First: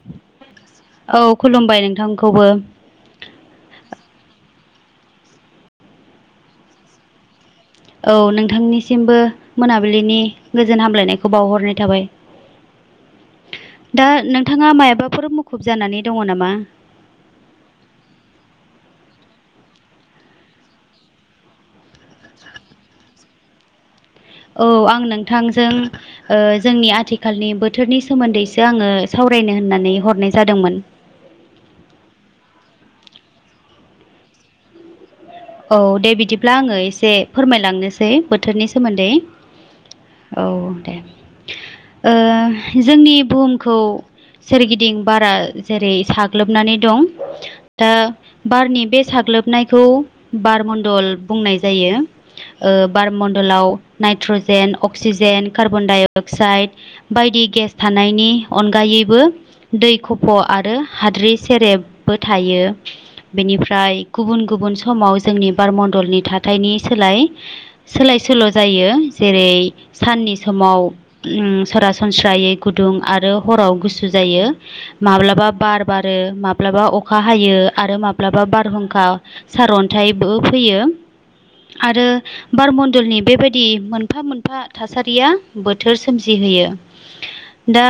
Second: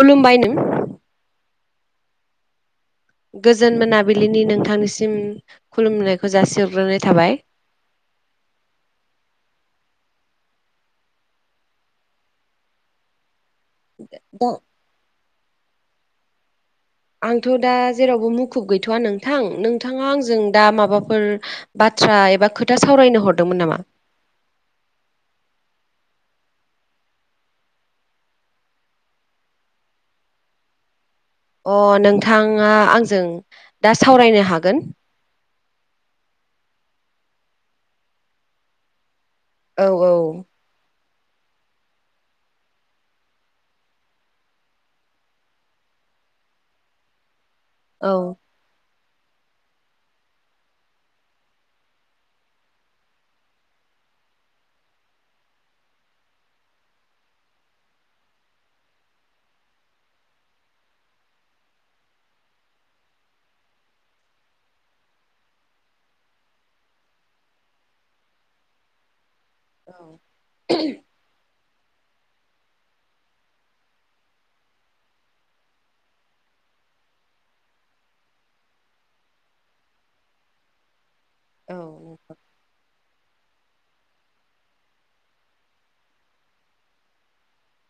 खुलुमबाय नों औ खुलुमबाय नोंथांखौबो। गोजोन मोनाबिलिनि नोंथांनिसिम खुलुमनायखौ जासिहरग्रोनाय थाबाय। औ नोंथांनिसिमबो मोनाबिलिनि गोजोन हामलायनायखौ बावहरनाय थाबाय। दा नोंथाङा मायाबाफोर मुखुब जानानै दङ नामा? आंथ' दा जेरावबो मुखुब गैथ'वा नोंथां नोंथाङा आंजों दा माबाफोर बाथ्रा बाथ्रा एबा खोथा सावरायनो हरदोंमोन नामा? औ आं नोंथांजों जोंनि आथिखालनि बोथोरनि सोमोन्दैसो आङो सावरा रायनो होननानै हरनाय जादोंमोन। अ नोंथाङा आंजों दा सावरायनो हागोन। औ दे बिदिब्ला आङो एसे फोरमायलांनोसै बोथोरनि सोमोन्दै। औ दे ओ जोंनि बुहुमखौ सोरगिदिं बारा जेरै साग्लोबनानै दं दा औ बारनि बे साग्लोबनायखौ बार मडल बुंनाय जायो। ओ बारमडलाव nitrogen oxygen carbon dioxide बायदि गेस थानायनि अनगायैबो दै खफ' आरो हाद्रि सेरेबबो थायो। यो बिनिफ्राय गुबन गुबन समाव जोंनि बारमडलनि थााथायनि सोलाय सोलाय सोल' जायो। जेरै औ साननि समाव [unintelligible] सरासनस्रायै गुदुं आरो हराव गुसु जायो माब्लाबा बार बारो माब्लाबा माब्लाबा अखा हायो आरो माब्लाबा बारहुंखाक्ष। सार अन्थाइबो फैयो औ आरो बारमडलनि बेबायदि मोनफा मोनफा थासारिया बोथोर सोमजिहोयो। दा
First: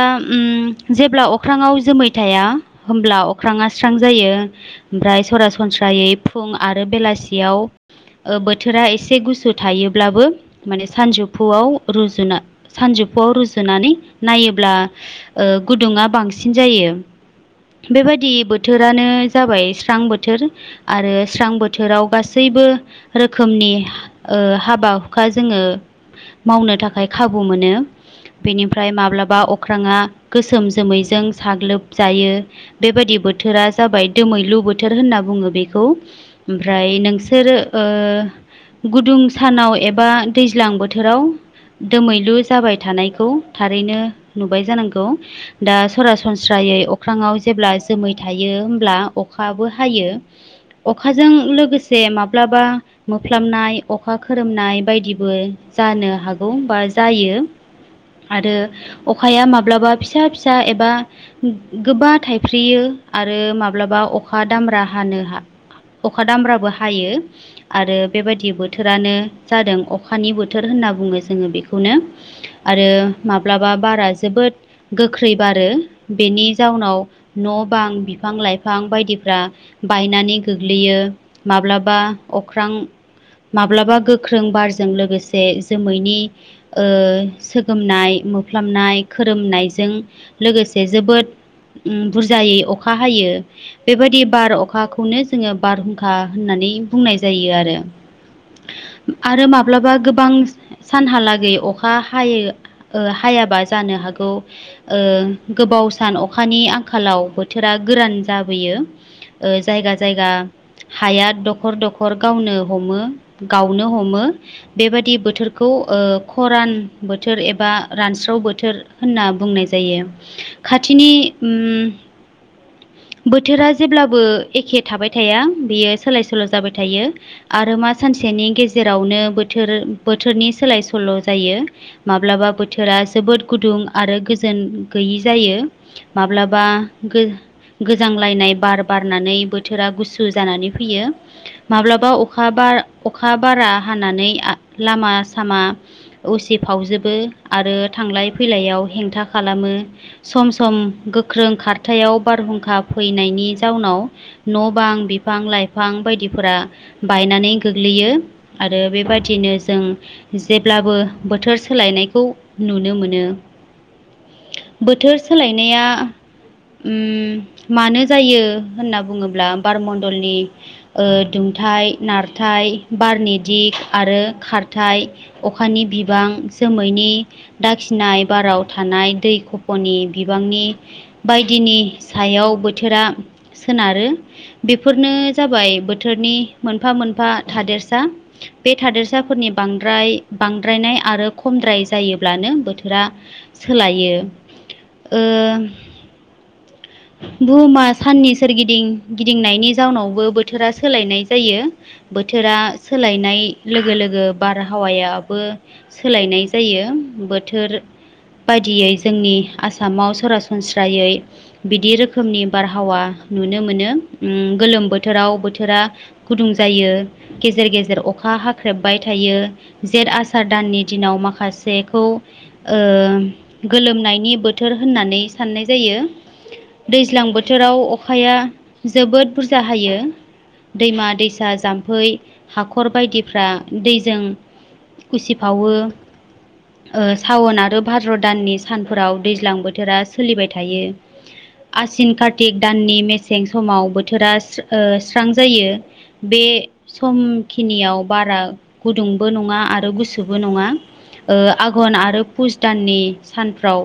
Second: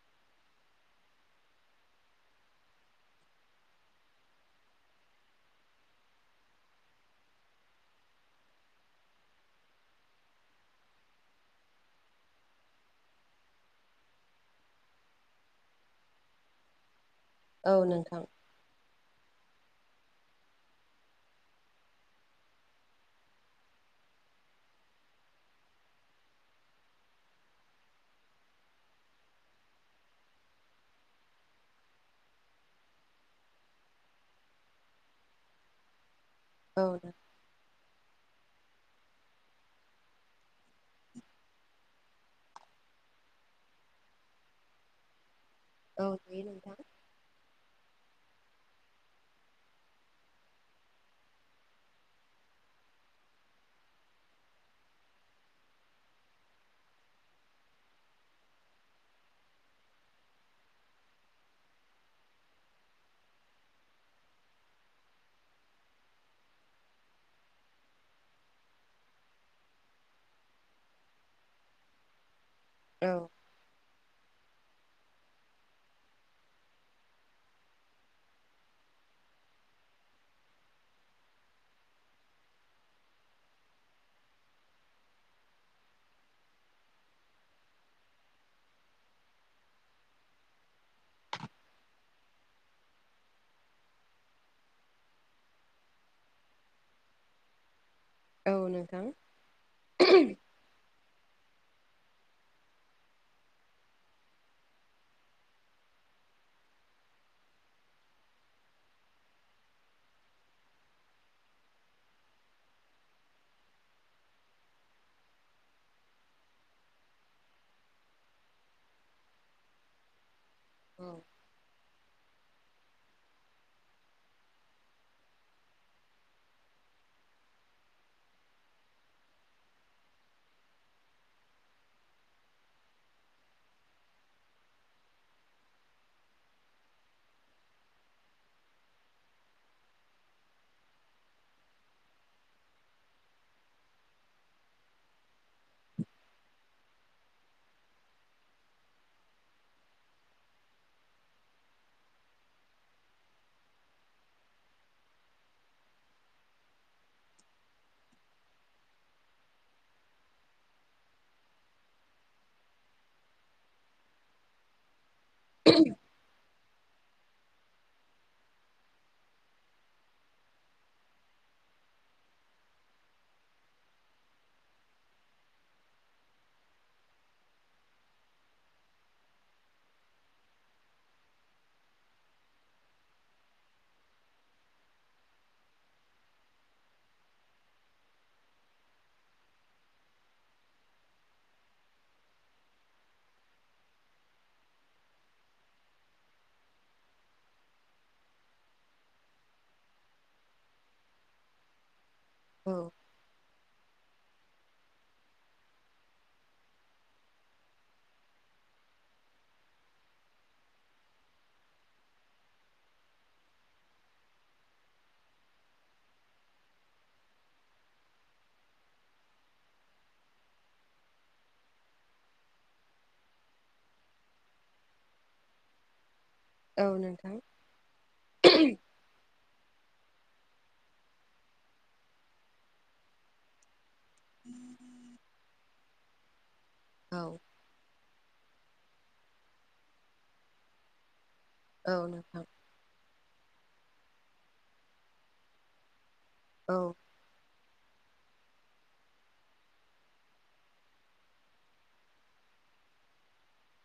जेब्ला अख्राङाव जोमै थाया होमब्ला अख्राङा स्रां जायो। ओमफ्राय सरासनस्रायै फुं आरो बेलासियाव ओ बोथोरा एसे गुसु थायोब्लाबो माने सानजौफुआव रुजुना सानजौ आव रुजुनानै नायोब्ला ओ गुदुङा बांसिन जायो। औ नोंथां बेबायदि बोथोरानो जाबाय स्रां बोथोर आरो स्रां बोथोराव गासैबो रोखोमनि ओ हाबा हुखा जोङो मावनो थाखाय खाबु मोनो। बेनिफ्राय माब्लाबा अख्राङा गोसोम जोमैजों साग्लोबजायो बेबायदि बोथोरा जाबाय दोमैलु बोथोर होनना बुङो बेखौ औ ओमफ्राय नोंसोरो ओ गुदुं सानाव एबा दैज्लां बोथोराव दोमैलु जाबाय थानायखौ थारैनो नुबाय जानांगौ? दा औ नुयो नोंथां सरासनस्रायै अख्राङाव जेब्ला जोमै थायो होमब्ला अखाबो हायो। अखाजों लोगोसे माब्लाबा मोफ्लामनाय अखा खोरोमनाय बायदिबो जा नो हागौ बा जायो। आरो अखाया माब्लाबा फिसा फिसा एबा गोबा थाइफ्रियो। आरो माब्लाबा अखा दामब्रा हानो हा अखा दामब्राबो हायो आरो बेबायदि बोथोरानो जादों अखानि बोथोर होन ना बुङो जोङो बेखौनो आरो औ माब्लाबा बारा जोबोद गोख्रै बारो बेनि जाउनाव न' बां बिफां लाइफां बायदिफ्रा बायनानै गोग्लैयो माब्लाबा अख्रां माब्लाबा गोख्रों बारजों लोगोसे जोमैनि ओ सोगोमनाय मोफ्लाबनाय खोरोमनायजों लोगोसे जोबोद उम बुरजायै अखा हायो बेबायदि बार अखाखौनो जोङो बारहुंखा होननानै बुंनाय जायो आरो। औ नोंथां आरो माब्लाबा गोबां सानहालागै अखा हायाबा ओ जानो हागौ गोबाव सान अखानि आंखालाव बोथोरा गोरान जाबोयो ओ जायगा जायगा। हाया दखर दखर गावनो हमो गावनो हमो बेबायदि बोथोरखौ खरान ओ बोथोर एबा रानस्राव बोथोर होनना बुंनाय जायो। औ खाथिनि उम बोथोरा जेब्लाबो एखे थाबाय थाया बेयो सोलाय सोल' जाबाय थायो आरो मा सानसेनि गेजेरावनो बोथोर बोथोरनि सोलाय सोल' जायो माब्लाबा बोथोरा जोबोद गुदुं आरो गोजोन गैयि जायो माब्लाबा गोजांलायनाय बार बारनानै बो थोरा गुसु जानानै फैयो माब्लाबा अखा बार अखा बारा हानानै आ लामा सामा उसिफावजोबो आरो थांलाय फैलायाव हेंथा खालामो। सम सम गोख्रों खारथायाव बारहुंखा फैनायनि जाउनाव न' बां बिफां लाइफां बायदिफोरा बायनानै गोग्लैयो आरो बेबायदि नो जों जेब्लाबो बोथोर सोलायनायखौ नुनो मोनो। बोथोर सोलायनाया ओम मानो जायो होनना बुङो ब्ला बारमण्डलनि ओ दुंथाइ नारथाय बारनि दिग आरो खारथाय अखानि बिबां जोमैनि दाखिनाय बाराव थानाय दै खफ'नि बिबांनि बायदिनि सायाव बोथोरा सोनारो। बेफोरनो जाबाय बोथोरनि मोनफा मोनफा थादेरसा बे थादेरसा। फोरनि बांद्राय बांद्रायनाय आरो खमद्राय जायोब्लानो बोथोरा सोलायो। ओ बुहुमा साननि सोरगिदिं। गिदिंनायनि जाउनावबो बोथोरा सोलायनाय जायो। बोथोरा औ सोलायनाय लोगो लोगो बारहावायाबो सोलायनाय जायो। बोथोर बायदियै जोंनि आसामाव सरासनस्रायै बिदि रोखोमनि बारहावा। नुनो मोनो। गोलोम बोथोराव बोथोरा गुदुं जायो गेजेर गेजेर अखा हाख्रेबबाय। थायो जेत आसार दाननि दिनाव माखासेखौ ओ गोलोम नायनि बोथोर होननानै साननाय जायो। औ दैज्लां नोंथां बोथोराव अखाया जोबोद बुरजा होयो। दैमा दैसा जाम्फै हाख'र बायदिफ्रा दै जों उसिफावो। ओ औ सावन आरो भाद्र' दाननि सानफोराव दैज्लां बोथोरा सोलिबाय थायो। औ आसिन नोंथां कार्तिक दाननि मेसें समाव बोथोरा स्रां ओ जायो। बे औ समखिनियाव बारा गुदुंबो नङा आरो गुसुबो नङा। ओ आघन आरो पुस दाननि सानफ्राव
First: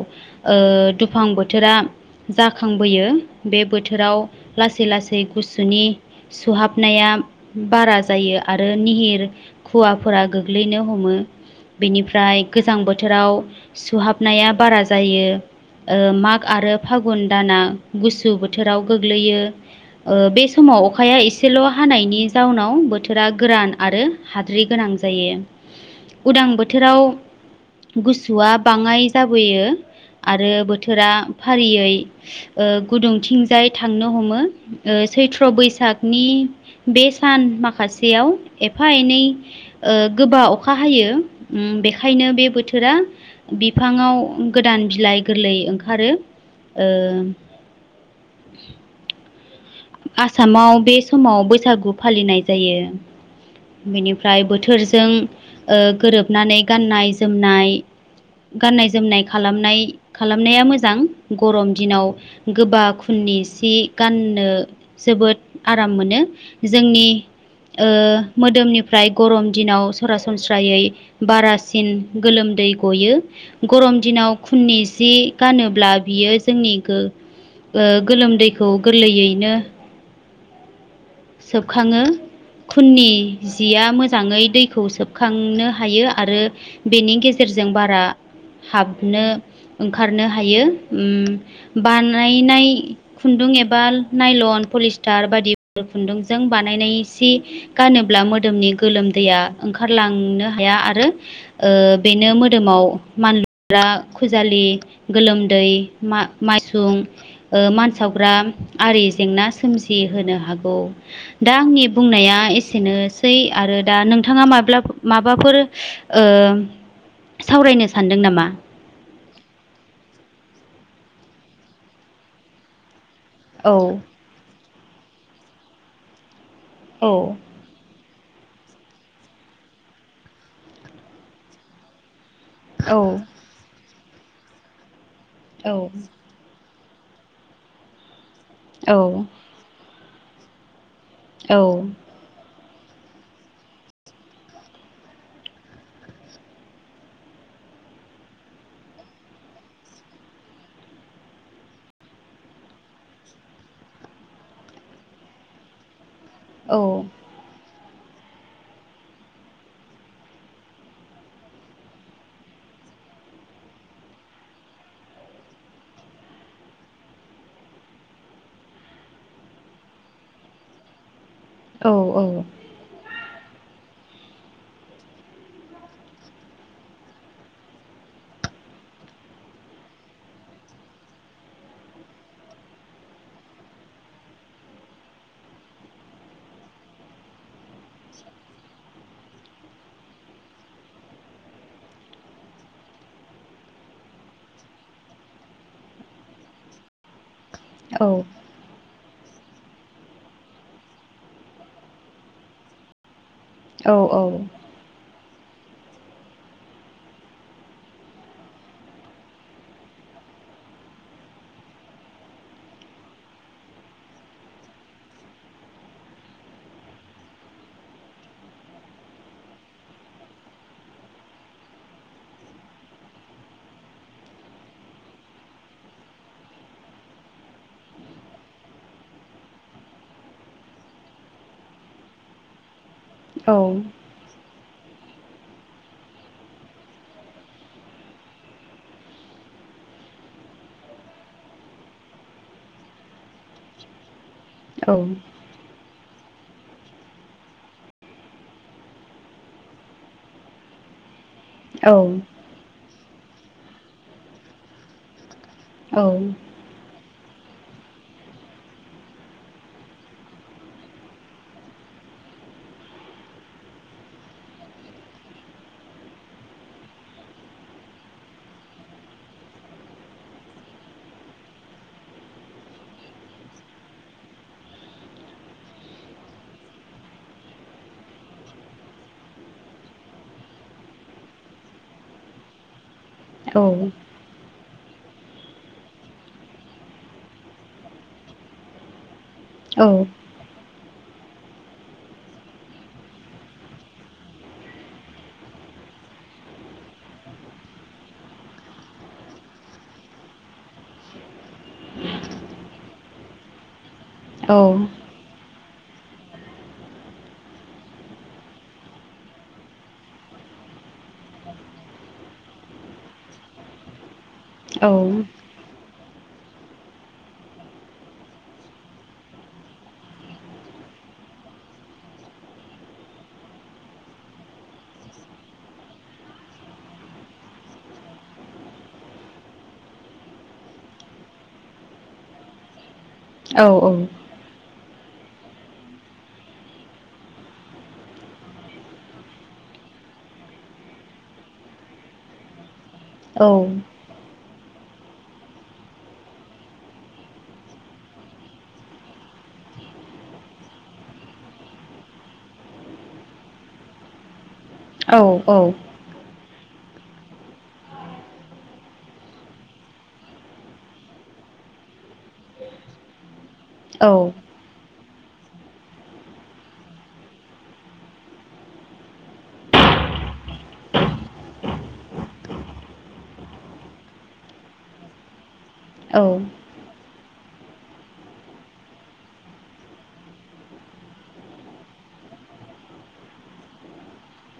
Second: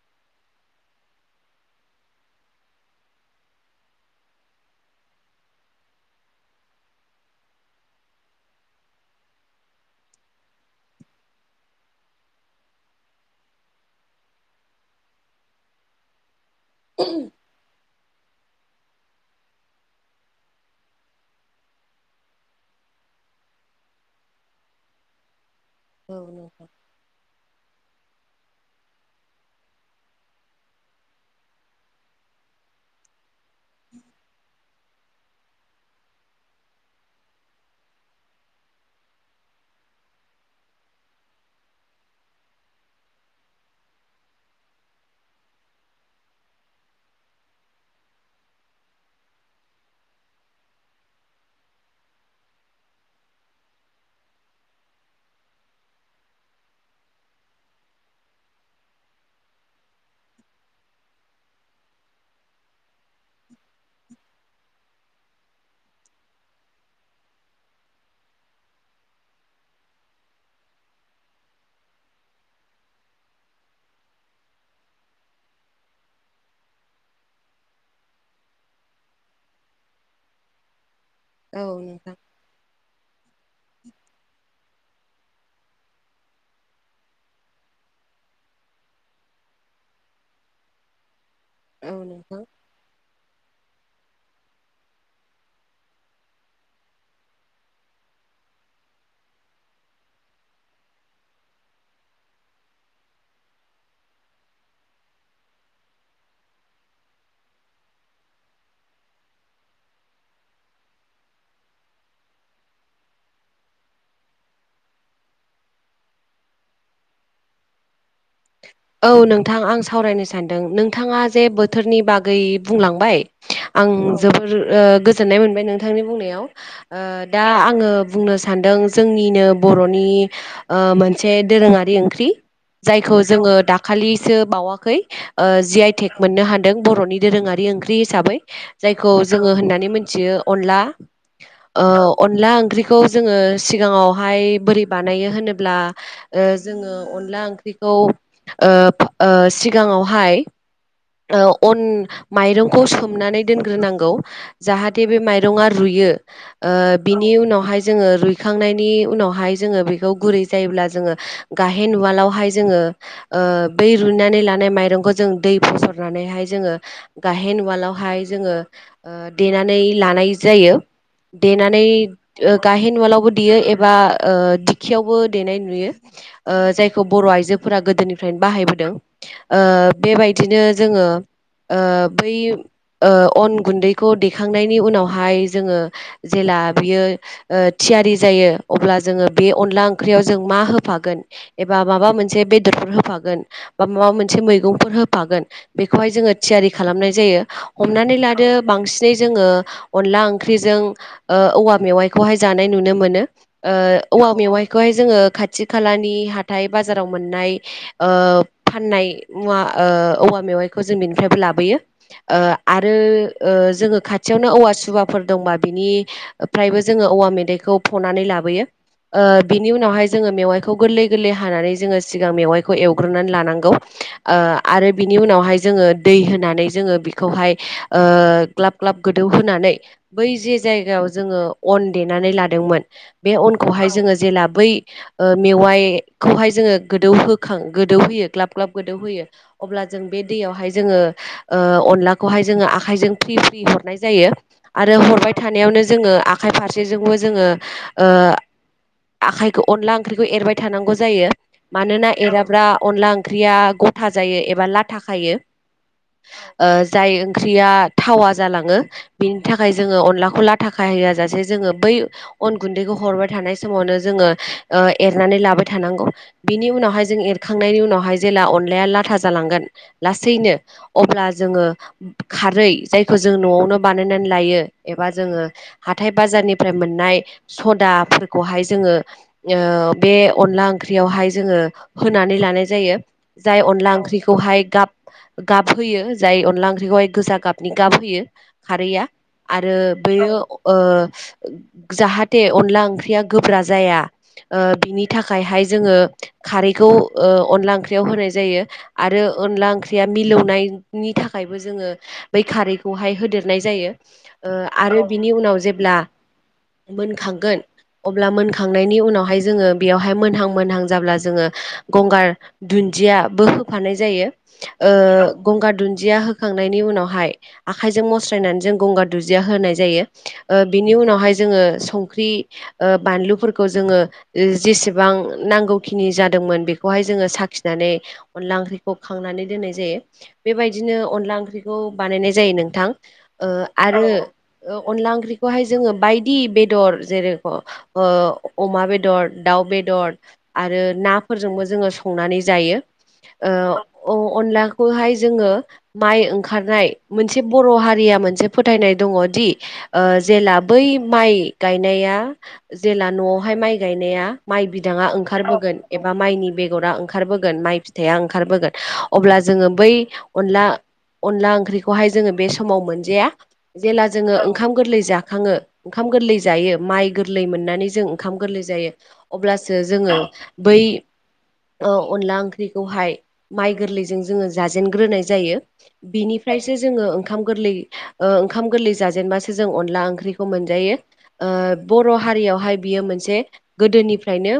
ओ दुफां बोथोरा जाखांबोयो बे बोथोराव। लासै लासै गुसुनि सुहाबनाया बारा जायो आरो निहिर खुवाफोरा गोग्लैनो हमो। बेनिफ्राय गोजां बोथोराव सुहाबनाया बारा जायो। ओ माग आरो फागुन दाना गुसु बोथोराव गोग्लैयो। ओ बे समाव अखाया एसेल' हानायनि जाउनाव बोथोरा गोरान आरो हाद्रि गोनां जायो। औ उदां नोंथां बोथोराव गुसुवा बाङाय जाबोयो। आरो बोथोरा फारियै ओ गुदुंथिं जाय थांनो हमो ओ सैथ्र' बैसागनि बे सान माखासेयाव। एफा एनै ओ गोबा अखा हायो ओम बेखायनो बे बोथोरा बिफाङाव गोदान बिलाइ गोरलै ओंखारो। ओ [inaudible] आसामाव बे समाव बैसागु फालिनाय जायो। बेनिफ्राय बोथोरजों ओ गोरोबनानै गाननाय जोमनाय। गाननाय जोमनाय खालामनाय खालामनाया मोजां गरम दिनाव गोबा खुन - नि सि गाननो जोबोद आराम मोनो। जोंनि ओ मोदोमनिफ्राय गरम दिनाव सरासनस्रायै बारासिन गोलोम दै गयो गरम दिनाव खुननि जि गानोब्ला बियो जोंनि गो ओ गोलोमदैखौ गोरलैयैनो औ सोबखाङो। नोंथां खुननि जिया मोजाङै दै खौ सोबखांनो हायो आरो बेनि गेजेरजों बारा हाबनो ओंखारनो हायो। ओम औ नोंथां बानायनाय खुन्दुं एबा नायलन पलिस्टार बायदि ओ खुन्दुंजों बानायनाय सि गानोब्ला मोदोमनि गोलोमदैया ओंखारलांनो हाया। आरो बेनो मोदोमाव मानलुग्रा खुजालि गोलोमदै दै मा- मायसुं ओ मानसावग्रा आरि जेंना सोमजिहोनो हागो गौ दा आंनि बुंनाया एसेनोसै आरो दा नोंथाङा माब्ला माबाफोर ओ सावरायनोस औ नोंथां आं सावरायनो सानदों नोंथाङा जे बोथोरनि बागै बुंलांबाय आं औ जोबोर ओ गोजोननाय मोनबाय नोंथांनि बुंनायाव ओ औ दा आङो बुंनो सानदों जोंनिनो बर'नि ओ मोनसे दोरोङारि ओंख्रि औ जाय खौ जोङो दाखालिसो बावाखै ओ औ जि आइ तेक मोननो हा दों बर'नि दोरोङारि ओंख्रि हिसाबै औ जायखौ जोङो होननानै मोनथियो अनला। औ ओ अनला ओंख्रि खौ जोङो सिगाङावहाय बोरै बानायो होनोब्ला ओ जोङो अनला ओंख्रि खौ ओ ओ सिगाङावहाय ओ अन माइरंखौ सोमनानै दोनग्रोनांगौ जाहाथे बे माइरंङा रुयो। ओ औ बिनि उनावहाय जोङो रुइखांनायनि उनावहाय जोङो बेखौ गुरै जायोब्ला जोङो गाहेन उवालावहाय जोङो ओ बै रुयनानै लानाय माइंखौ जों दै फस' रनानैहाय जोङो गाहेन उवालावहाय जोङो देनानै लानाय जायो। देनानै औ गाहेन उवालावबो देयो एबा ओ दिखियावबो देनाय नुयो जायखौ बर' आइजोफोरा गोदोनिफ्रायनो बाहायबोदों ओ बेबायदिनो जोङो ओ बै ओ अन गुन्दैखौ देखांनायनि उनावहाय जोङो जेला बियो ओ थियारि जायो अब्ला जोङो बे अनला ओंख्रियाव जों मा होफागोन एबा माबा मोनसे बेदरफोरखौ होफागोन बा माबा मोनसे मैगंफोर होफागोन। बेखौहाय जोङो थियारि खालामनाय जायो हमनानै औ लादो बांसिन जे जोङो अनला ओंख्रिजों ओ औवा मेवाइखौहाय जानाय नुनो मोनो। औवा मेवाइखौहाय जोङो खाथि खालानि हाथाय बाजाराव मोननाय ओ फाननाय मुवा ओ औवा मेवाइ खौ जों बिनिफ्रायबो लाबोयो ओ आरो जोङो खाथियावनो ओ औवा सुबाफोर दंबा बे निफ्रायबो जोङो औवा मेदाइखौ फनानै लाबोयो। बिनि उनावहाय जोङो मेवाइखौ गोरलै गोरलै हानानै जोङो सिगां मेवाइखौ एवग्रोनानै लानांगौ। आरो बिनि उनावहाय जोङो दै होनानै जोङो ओ ग्लाब ग्लाब गोदौ होनानै बै जे जायगायाव जोङो अन देनानै लादोंमोन बे औ अनखौहाय जोङो जेला बै ओ मेवाइखौहाय जोङो गोदौ होखां गोदौ होयो ग्लाब ग्लाब गोदौ होयो अब्ला जों बे दैयावहाय जोङो ओ अनलाखौहाय जोङो आखाइजों फ्रि फ्रि हरनाय जायो। आरो हरबाय थानायावनो जोङो आखाइ फारसेजोंबो जोङो ओ आखाइखौ अनला ओंख्रिखौ एरबाय थानांगौ जायो। मानोना एराब्ला अनला ओंख्रिया गथा जायो एबा लाथा खायो। ओ जाय ओंख्रिया थावा जालाङो बेनि थाखाय जोङो अनलाखौ लाथा खाहोया जासे जोङो बै अन गुन्दैखौ हरबाय थानाय समावनो जोङो ओ एरनानै लाबाय थानांगौ बिनि उनावहाय जों खांनायनि उनावहाय जेब्ला अनलाया लाथा जालांगोन लासैनो अब्ला जोङो खारै जायखौ जों न'आवनो बानायनानै लायो एबा जोङो हाथाय बाजारनिफ्राय मोननाय सदाफोरखौहाय जोङो ओ ओ बे अनला ओंख्रियावहाय जोङो होनानै लानाय जायो जाय अनला ओंख्रिखौहाय गाब गाब होयो जाय अनला ओंख्रिखौहाय गोजा गाबनि गाब होयो खारैआ आरो बेयो ओ जाहाथे अनला ओंख्रिया गोब्रा जाया। ओ बिनि थाखायहाय जोङो खारैखौ ओ अनला ओंख्रियाव होनाय जायो आरो अनला ओंख्रिया मिलौनायनि थाखायबो जोङो बै खारैखौहाय होदेरनाय जायो। आरो बिनि उनाव जेब्ला मोनखांगोन। अब्ला मोनखांनायनि उनावहाय जोङो बेयावहाय मोनहां मोनहां जाब्ला जोङो गंगार दुन न्दियाबो होफानाय जायो गंगार दुन दिया होखांनायनि उनावहाय आखायजों मस्रायनानै जों गंगार दुनदिया होनाय जायो बिनि उ नावहाय जोङो संख्रि बानलुफोरखौ जोङो जेसेबां नांगौखिनि जादोंमोन बेखौ जहाय जोङो साखिनानै अनला ओंख्रिखौ खांनानै दोननाय जायो बेबायदिनो अनला ओंख्रिखौ बानायनाय जायो नोंथां। आरो अनला ओंख्रिखौहाय जोङो बायदि बेदर जेरे अमा बेदर दाउ बेदर आरो नाफोरजोंबो जोङो संनानै जायो। औ। अनलाखौहाय जोङो माइ ओंखारनाय मोनसे बर' हारिया मोनसे फोथायनाय दंदि ङदि जेला बै माइ गायनाया जेला न'आवहाय माइ गायनाया। माइ बिदाङा ओंखारबोगोन एबा माइनि बेगरा ओंखारबोगोन माइ फिथाइया ओंखारबोगोन। अब्ला जोङो बै अनला अनला ओंख्रिखौहाय जोङो बे समाव मोनजाया। जेला औ जोङो ओंखाम गोरलै जा खाङो ओंखाम गोरलै जायो माइ गोरलै मोननानै जों ओंखाम गोरलै जायो अब्लासो जोङो। बै अनला ओंख्रिखौहाय माइ गोरलैजों जोङो जाजेनग्रोनाय जायो औ औ बिनिफ्रायसो जोङो। ओखाम गोरलै ओंखाम गोरलै जेनबासो जों अनला ओंख्रिखौ मोनजायो बर' ओ‌ हा रियावहाय बियो मोनसे गोदोनिफ्रायनो